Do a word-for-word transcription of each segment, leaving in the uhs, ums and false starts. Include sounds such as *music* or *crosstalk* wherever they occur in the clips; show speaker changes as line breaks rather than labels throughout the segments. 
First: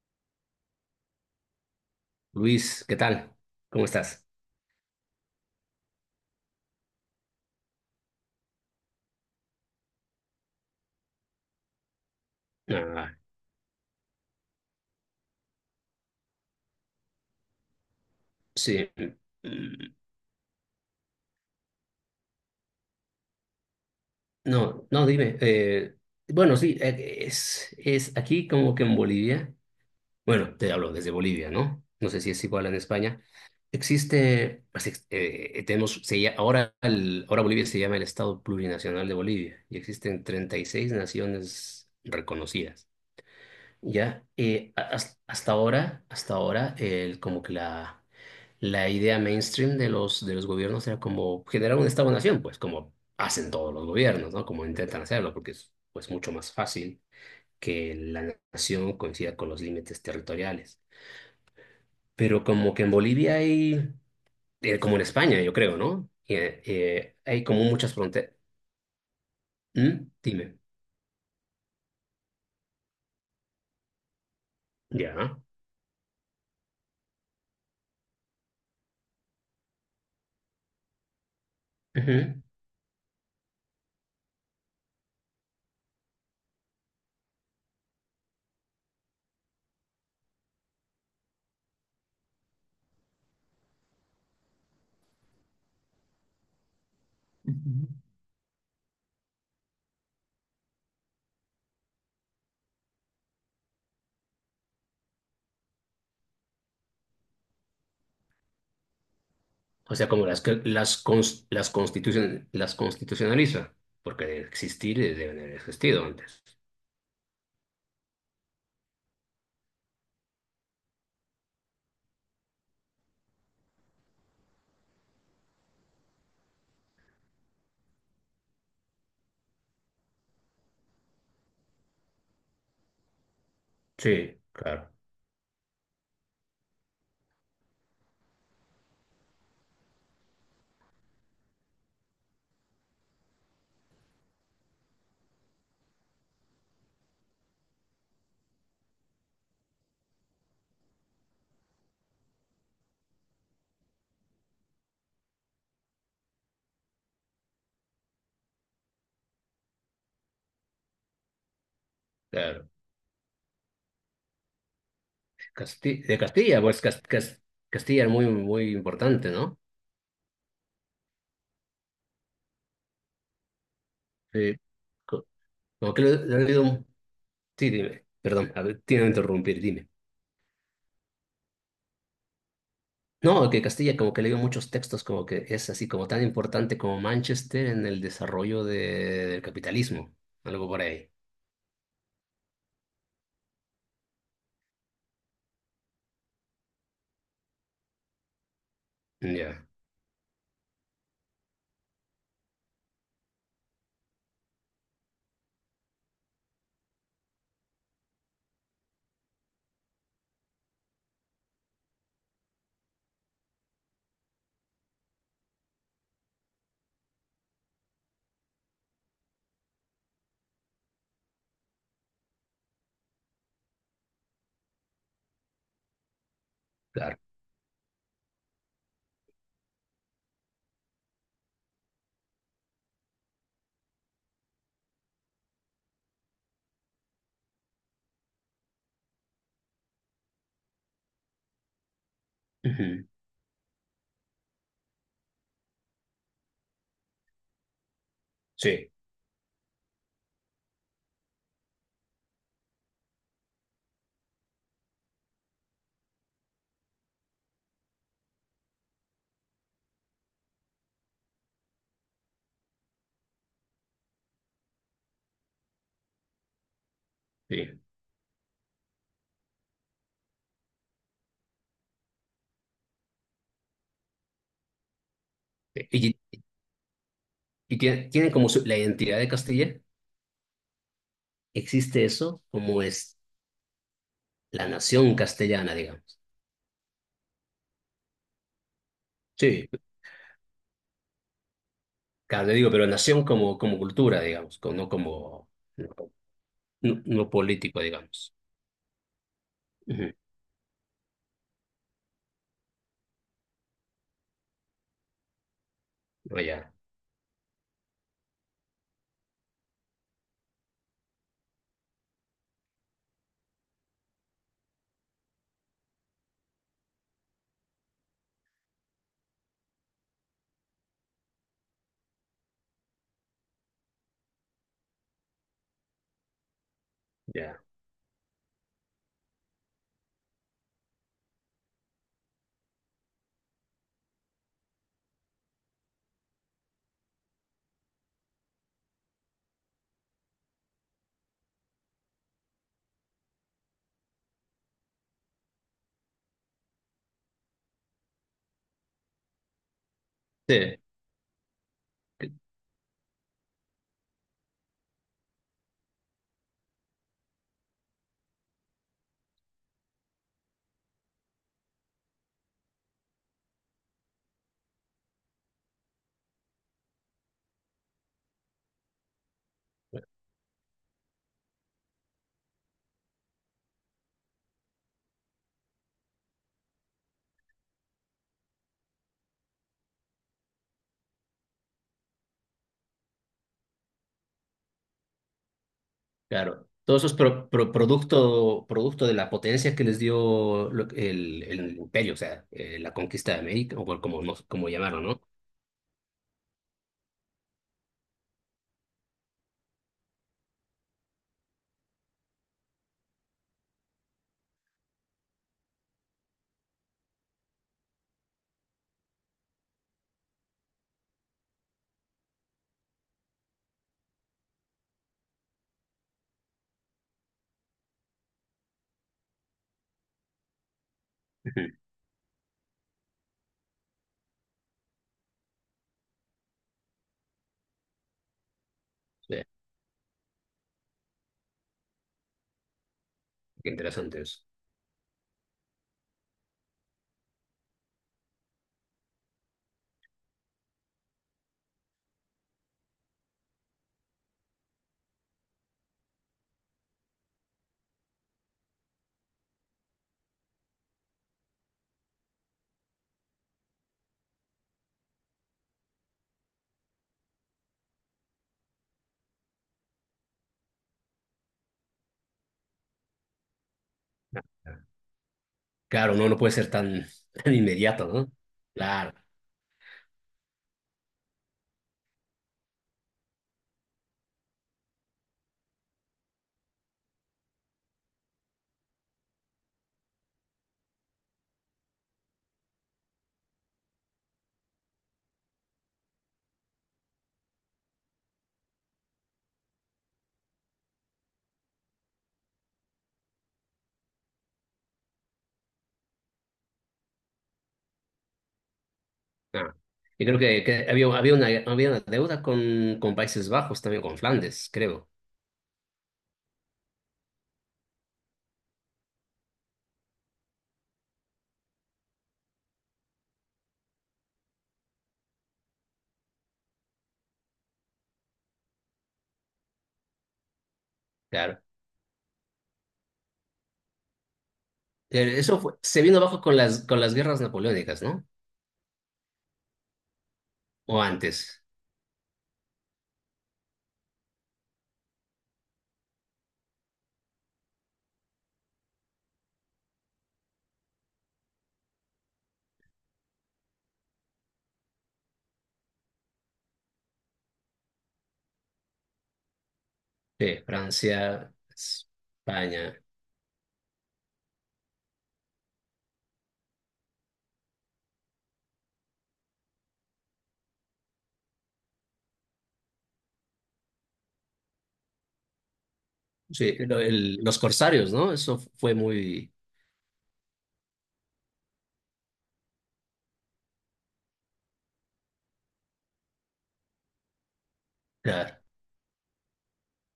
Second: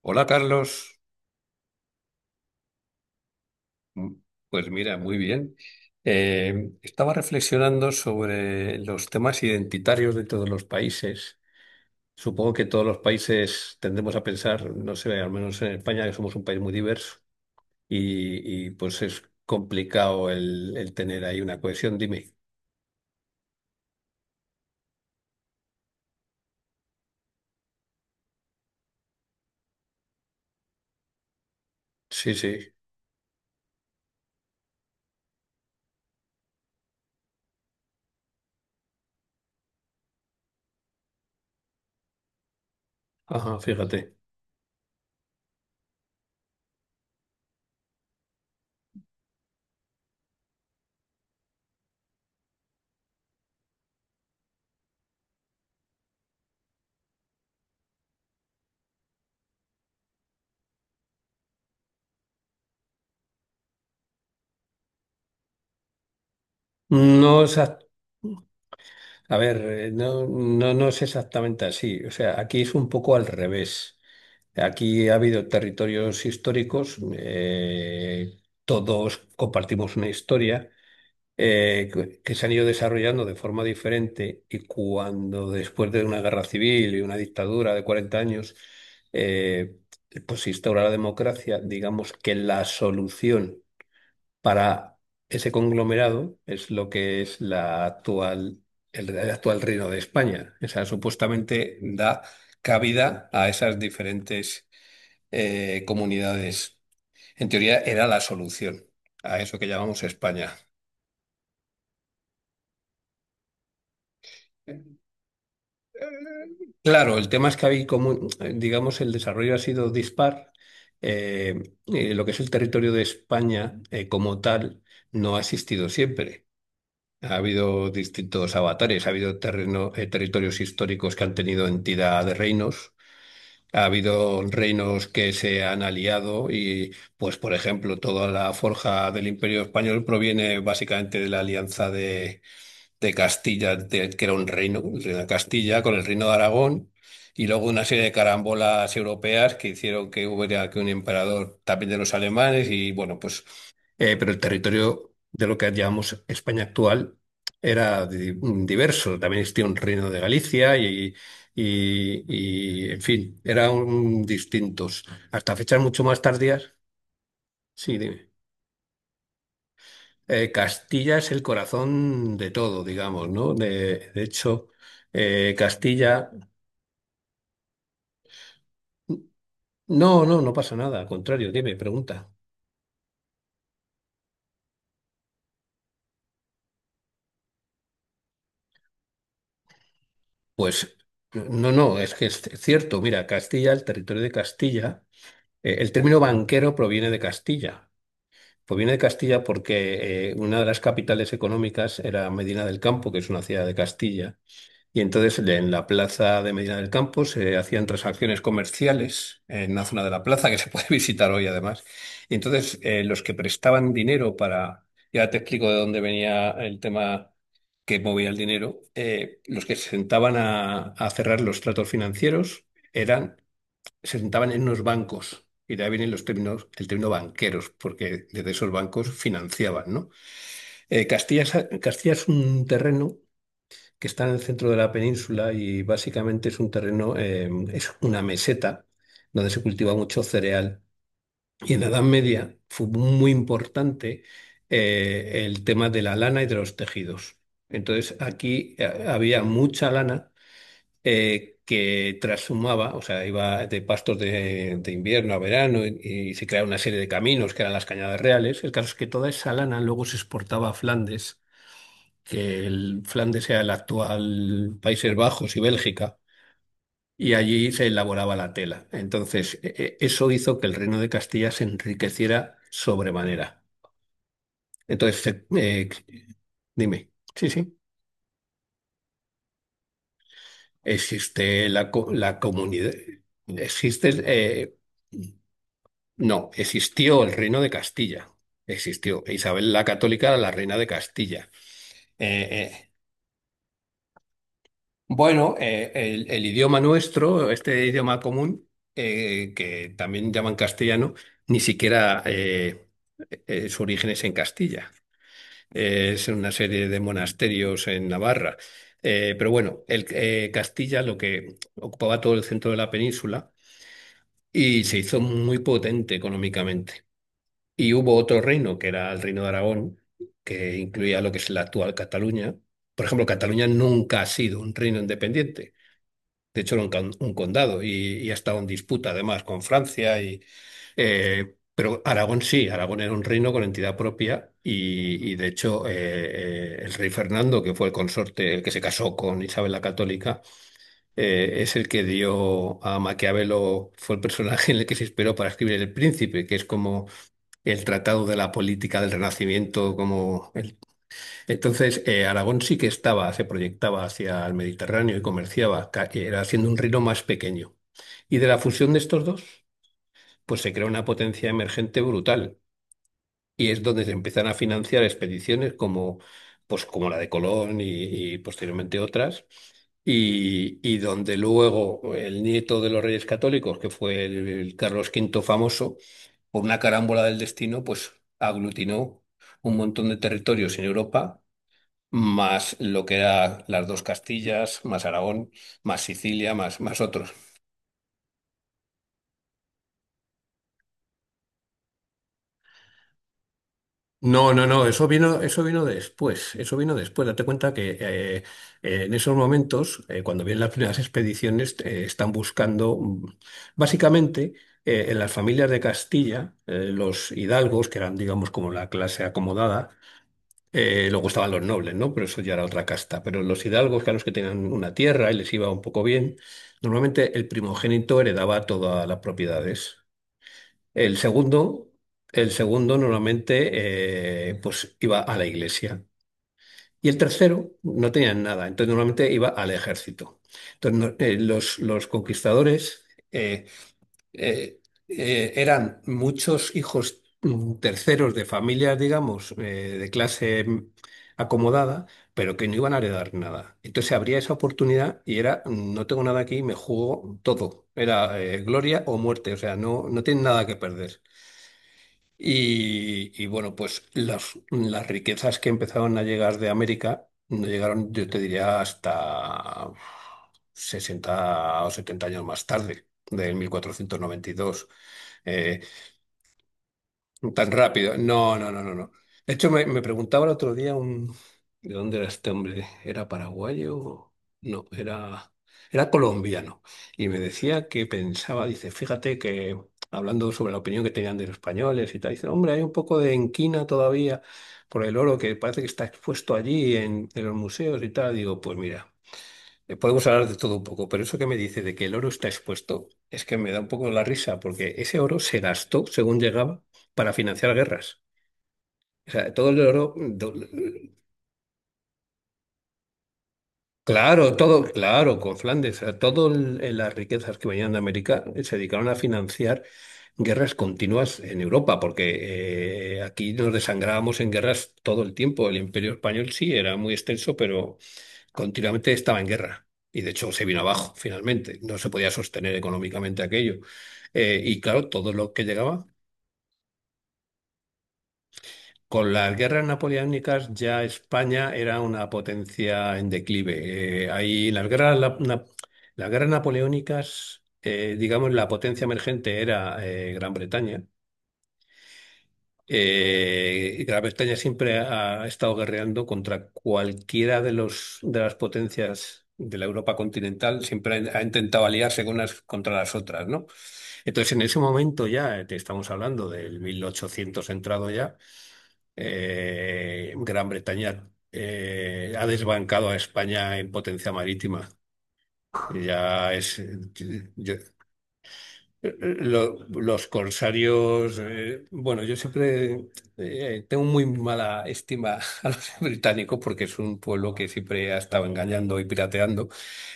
Hola Carlos.
Luis, ¿qué tal? ¿Cómo
Mm,
estás?
pues mira, muy bien. Eh, estaba reflexionando sobre los temas identitarios de todos los países. Supongo que todos los
Ah,
países tendemos a pensar, no sé, al menos en España, que somos un país muy diverso y, y,
sí.
pues es
Mm,
complicado el, el tener ahí una cohesión, dime.
No, no, dime. eh, bueno, sí, eh, es, es aquí como que en Bolivia. Bueno, te hablo desde Bolivia, ¿no? No sé si
Sí,
es
sí,
igual en España. Existe, pues, ex- eh, tenemos, se lla- ahora, el- ahora Bolivia se llama el Estado Plurinacional de Bolivia y existen treinta y seis naciones reconocidas.
ajá, fíjate.
Ya, eh, a- has- hasta ahora, hasta ahora, el, como que la... la idea mainstream de los, de los gobiernos era como generar un Estado-nación, pues como hacen todos los gobiernos, ¿no? Como intentan hacerlo, porque es, pues, mucho más fácil que la nación coincida con los límites territoriales. Pero como que en Bolivia hay, eh, como en España, yo creo, ¿no? Eh, eh,
No
hay
es
como muchas fronteras.
A ver, eh, no,
Dime.
no, no es exactamente así. O sea, aquí es un poco al revés. Aquí ha
Ya.
habido territorios históricos, eh, todos compartimos una historia, eh, que que
Ujú.
se han ido desarrollando de forma diferente y cuando después de una guerra civil y una dictadura de cuarenta años, eh, pues se instaura la democracia, digamos que la solución para ese conglomerado es lo que es la
Ujú.
actual, el, el actual Reino de España. O sea, supuestamente da cabida a esas diferentes eh, comunidades. En teoría era la solución a eso que
O
llamamos
sea, como las,
España.
que- las, cons- las, constitucion- las constitucionaliza, porque de existir, eh, deben haber existido antes.
Claro, el tema es que hay como, digamos, el desarrollo ha sido dispar. Eh, eh, lo que es el territorio de España eh, como tal no ha existido siempre. Ha habido distintos avatares, ha habido terreno- eh, territorios históricos que han tenido entidad de reinos, ha
Sí,
habido
claro,
reinos que se han aliado y, pues, por ejemplo, toda la forja del Imperio Español proviene básicamente de la alianza de, de Castilla, de- que era un reino, el reino de Castilla, con el reino de Aragón, y luego una serie de carambolas europeas que hicieron que hubiera que un emperador también de los alemanes y, bueno, pues. Eh, pero el territorio de lo que llamamos España actual era di- mm, diverso. También existía un reino de Galicia y, y-
claro.
y, en fin, eran distintos. Hasta fechas mucho
Casti- de
más
Castilla,
tardías,
pues Cas- Cas-
sí,
Castilla es
dime.
muy, muy importante, ¿no?
Eh, Castilla es el corazón de todo, digamos, ¿no? De, de
Sí.
hecho,
Co-
eh,
Como que le,
Castilla...
le han leído... Sí, dime, perdón, a ver, tiene que interrumpir, dime.
No, no, no pasa nada. Al contrario, dime, pregunta.
No, que Castilla como que le dio muchos textos, como que es así como tan importante como Manchester en el desarrollo de- del capitalismo, algo por
Pues
ahí.
no, no, es que es cierto. Mira, Castilla, el territorio de Castilla, eh, el término banquero proviene de Castilla. Pues viene de Castilla
Ya,
porque eh, una de las capitales económicas era Medina del Campo, que es una ciudad de Castilla. Y entonces en la plaza de Medina del Campo se hacían transacciones comerciales en la zona de la plaza, que se puede *laughs* visitar hoy además. Y entonces eh, los que prestaban dinero para... Ya te explico de dónde venía el tema que movía el dinero. Eh, los que se sentaban a, a cerrar los tratos financieros eran se sentaban en unos bancos. Y de ahí vienen los términos, el término
claro.
banqueros, porque desde esos bancos financiaban, ¿no? Eh, Castilla, es- Castilla es un terreno que está en el centro de la península y básicamente es un terreno, eh, es una meseta donde se cultiva mucho cereal. Y en la Edad Media fue
Ujú.
muy importante eh, el tema de la lana y de los tejidos. Entonces aquí
Sí,
eh, había mucha lana eh, que trashumaba, o sea, iba de pastos de, de invierno a verano y, y se crearon una serie de caminos que eran las cañadas reales. El caso es que toda esa lana luego se exportaba a Flandes, que el Flandes sea el actual Países Bajos y Bélgica, y allí
sí,
se elaboraba la tela. Entonces, e- e- eso hizo que el reino de Castilla se enriqueciera sobremanera. Entonces, se-
sí.
eh,
Y,
dime, sí, sí,
y tiene, tiene como su- la identidad de Castilla,
existe la,
existe
co- la
eso como
comunidad,
es
existe...
la
eh,
nación castellana, digamos.
no, existió el reino de Castilla. Existió.
Sí.
Isabel la Católica era la reina de Castilla.
Claro, te digo,
Eh,
pero
eh,
nación como, como cultura, digamos, como, no como,
bueno, eh,
no,
el, el idioma
no no
nuestro,
político,
este idioma
digamos.
común, eh, que
Ujú.
también llaman castellano, ni siquiera eh, eh, su origen es en Castilla. Eh, es en
No,
una
ya,
serie de monasterios en Navarra. Eh, pero bueno, el, eh, Castilla lo que ocupaba todo el centro de la península y se hizo muy potente económicamente. Y hubo otro reino, que era el reino de Aragón, que incluía lo que es la actual Cataluña. Por ejemplo, Cataluña nunca ha sido un reino independiente. De hecho, era un, con- un
ya.
condado y, y ha estado en disputa además con Francia. Y, eh, pero Aragón sí, Aragón era un reino con entidad propia y, y, de hecho eh, eh, el rey Fernando, que fue el consorte, el que se casó con Isabel la Católica, eh, es el que dio a Maquiavelo, fue el personaje en el que se inspiró para escribir El Príncipe, que es como el Tratado de la Política del Renacimiento como
Sí,
el- Entonces, eh,
c-
Aragón sí que estaba, se proyectaba hacia el Mediterráneo y comerciaba, ca- era haciendo un reino más pequeño. Y de la fusión de estos dos, pues se crea una potencia emergente brutal. Y es donde se empiezan a financiar expediciones como, pues, como la de Colón y, y posteriormente otras. Y, y donde luego el nieto de los reyes católicos, que fue el el Carlos Quinto famoso, por una carámbola del destino, pues aglutinó un montón de territorios en Europa, más lo que eran las dos Castillas, más Aragón, más Sicilia,
claro.
más,
Todo
más
eso es
otros.
pro- pro- producto, producto de la potencia que les dio lo- el, el imperio, o sea, eh, la conquista de América, o como, no,
No, no,
como
no,
llamarlo,
eso
¿no?
vino, eso vino después, eso vino después. Date cuenta que eh, eh, en esos momentos, eh, cuando vienen las primeras expediciones, eh, están buscando, mm, básicamente, eh, en las familias de Castilla, eh, los hidalgos, que eran, digamos, como la clase acomodada. Eh, luego estaban los nobles, ¿no? Pero eso ya era otra casta. Pero los hidalgos, que eran los que tenían una tierra y les iba un poco bien, normalmente el primogénito heredaba todas las propiedades. El
Ujú.
segundo, el segundo normalmente eh, pues iba a la iglesia. Y el tercero no tenía nada, entonces normalmente
Sí,
iba al ejército. Entonces no- eh, los, los conquistadores, eh,
qué interesante eso.
eh, eh, eran muchos hijos mm, terceros de familias, digamos, eh, de clase mm, acomodada, pero que no iban a heredar nada. Entonces habría esa oportunidad y era, mm, no tengo nada aquí, me juego todo. Era eh, gloria o muerte, o sea, no, no tienen nada que perder. Y, y bueno, pues las, las riquezas que empezaron a llegar de América no llegaron, yo te diría, hasta sesenta o setenta años más tarde, del mil cuatrocientos noventa y dos eh,
Claro, no, no puede ser tan, *laughs* tan
tan
inmediato,
rápido.
¿no?
No, no, no, no, no.
Claro.
De hecho, me, me preguntaba el otro día un, ¿de dónde era este hombre? ¿Era paraguayo? No, era, era colombiano. Y me decía que pensaba, dice, fíjate que hablando sobre la opinión que tenían de los españoles y tal, dice, hombre, hay un poco de enquina todavía por el oro que parece que está expuesto allí en, en los museos y tal. Digo, pues mira. Eh, Podemos hablar de todo un poco, pero eso que me dice de que el oro está expuesto es que me da un poco la risa, porque ese oro se gastó según llegaba para financiar guerras. O sea, todo
Ah.
el oro,
Y creo
do-
que, que había, había una, había una deuda con, con Países Bajos, también con
claro,
Flandes,
todo,
creo.
claro, con Flandes, todas las riquezas que venían de América eh, se dedicaron a financiar guerras continuas en Europa, porque eh, aquí nos desangrábamos en guerras todo el tiempo. El Imperio Español sí era muy extenso, pero continuamente estaba en guerra y de hecho se vino abajo
Claro.
finalmente. No se podía sostener económicamente aquello. Eh, y claro, todo
Eh,
lo
Eso
que
fue- se
llegaba.
vino abajo con las, con las guerras napoleónicas, ¿no?
Con las guerras napoleónicas
O
ya
antes.
España era una potencia en declive. Eh, ahí las guerras, la- na- las guerras napoleónicas, eh, digamos, la potencia emergente era eh, Gran Bretaña. Eh, y Gran Bretaña siempre ha, estado guerreando contra cualquiera de los de las potencias de la Europa
Sí,
continental, siempre ha, ha
Francia,
intentado aliarse con unas contra
España.
las otras, ¿no? Entonces, en ese momento ya, eh, te estamos hablando del mil ochocientos entrado ya, eh, Gran Bretaña eh, ha desbancado a España en potencia marítima. Ya
Sí,
es,
lo- el- los
yo-
corsarios, ¿no? Eso fue
eh, eh,
muy
Lo- los corsarios, eh, bueno, yo siempre eh, tengo muy mala estima *laughs* a los británicos porque es un pueblo que siempre ha estado
claro.
engañando y pirateando.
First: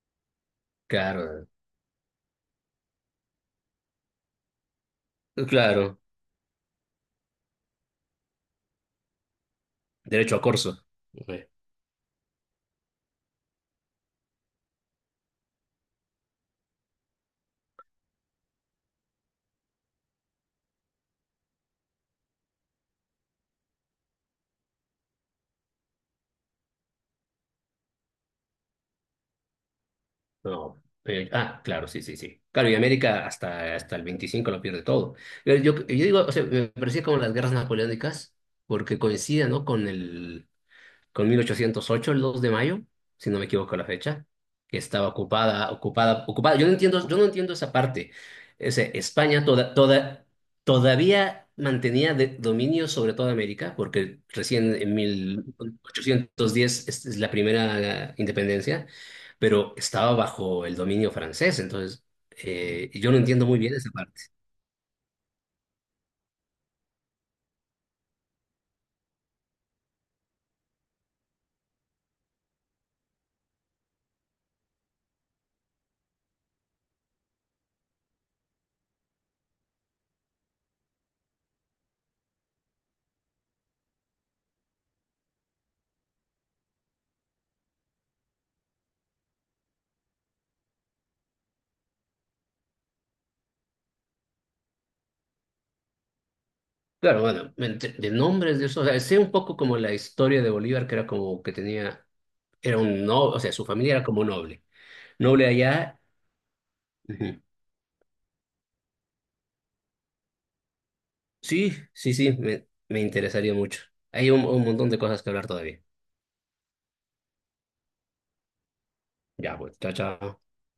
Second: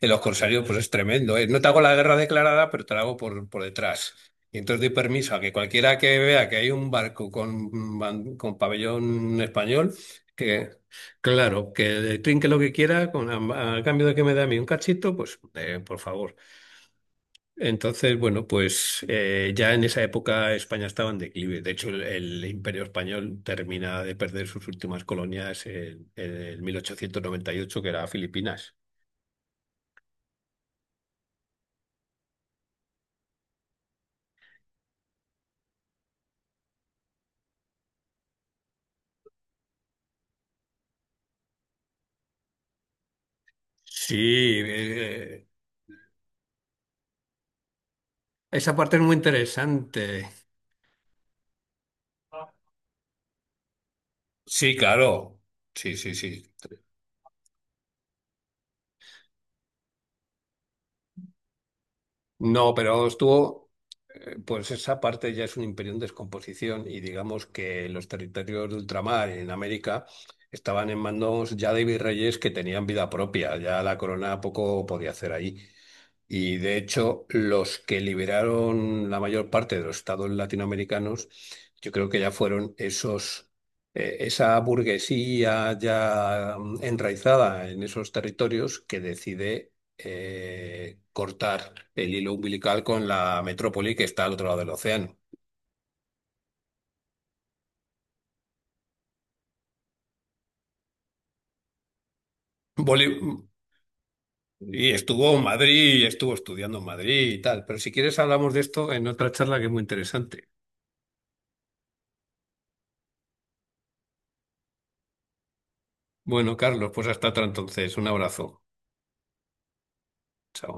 En los corsarios, pues es tremendo, ¿eh?
Claro,
No te hago la guerra declarada, pero te la hago por, por detrás. Y entonces doy permiso a que cualquiera
claro.
que vea que hay un barco con, ban- con pabellón español,
Derecho a
que
corso. Sí.
claro, que le trinque lo que quiera, con, a, a cambio de que me dé a mí un cachito, pues eh, por favor. Entonces, bueno, pues eh, ya en esa época España estaba en declive. De hecho, el, el Imperio Español termina de perder sus últimas colonias en, en el mil ochocientos noventa y ocho, que era Filipinas.
No. Eh, ah, claro, sí, sí, sí. Claro, y América hasta, hasta el veinticinco lo pierde todo. Yo, yo, yo digo, o sea, me parecía como las guerras napoleónicas, porque coincidía, ¿no? Con el, con mil ochocientos ocho, el dos de mayo, si no me equivoco la fecha,
Sí,
que estaba
eh,
ocupada, ocupada, ocupada. Yo no entiendo, yo no entiendo esa parte.
esa parte
Ese,
es muy
España toda, toda,
interesante.
todavía mantenía de- dominio sobre toda América, porque recién
Sí,
en
claro. Sí, sí, sí.
mil ochocientos diez es, es la primera independencia, pero estaba bajo el dominio francés. Entonces,
No,
eh,
pero
yo no entiendo muy
estuvo.
bien esa parte.
Eh, Pues esa parte ya es un imperio en descomposición y digamos que los territorios de ultramar en América estaban en manos ya de virreyes que tenían vida propia, ya la corona poco podía hacer ahí. Y de hecho, los que liberaron la mayor parte de los estados latinoamericanos, yo creo que ya fueron esos, eh, esa burguesía ya mm, enraizada en esos territorios que decide eh, cortar el hilo umbilical con la metrópoli que está al otro lado del océano.
Claro, bueno, ent- de nombres de eso, o sea, sé un poco como la historia de Bolívar, que era como que tenía... Era un
Boli-
noble, o sea, su familia era como noble.
y estuvo en
Noble
Madrid,
allá.
y estuvo estudiando en Madrid y
Ujú.
tal, pero si quieres hablamos de esto en otra charla que es muy interesante.
Sí, sí, sí, me, me interesaría mucho. Hay un, un montón de cosas que hablar todavía.
Bueno, Carlos, pues hasta otra entonces. Un abrazo.
Ya, pues, chao, chao.
Chao.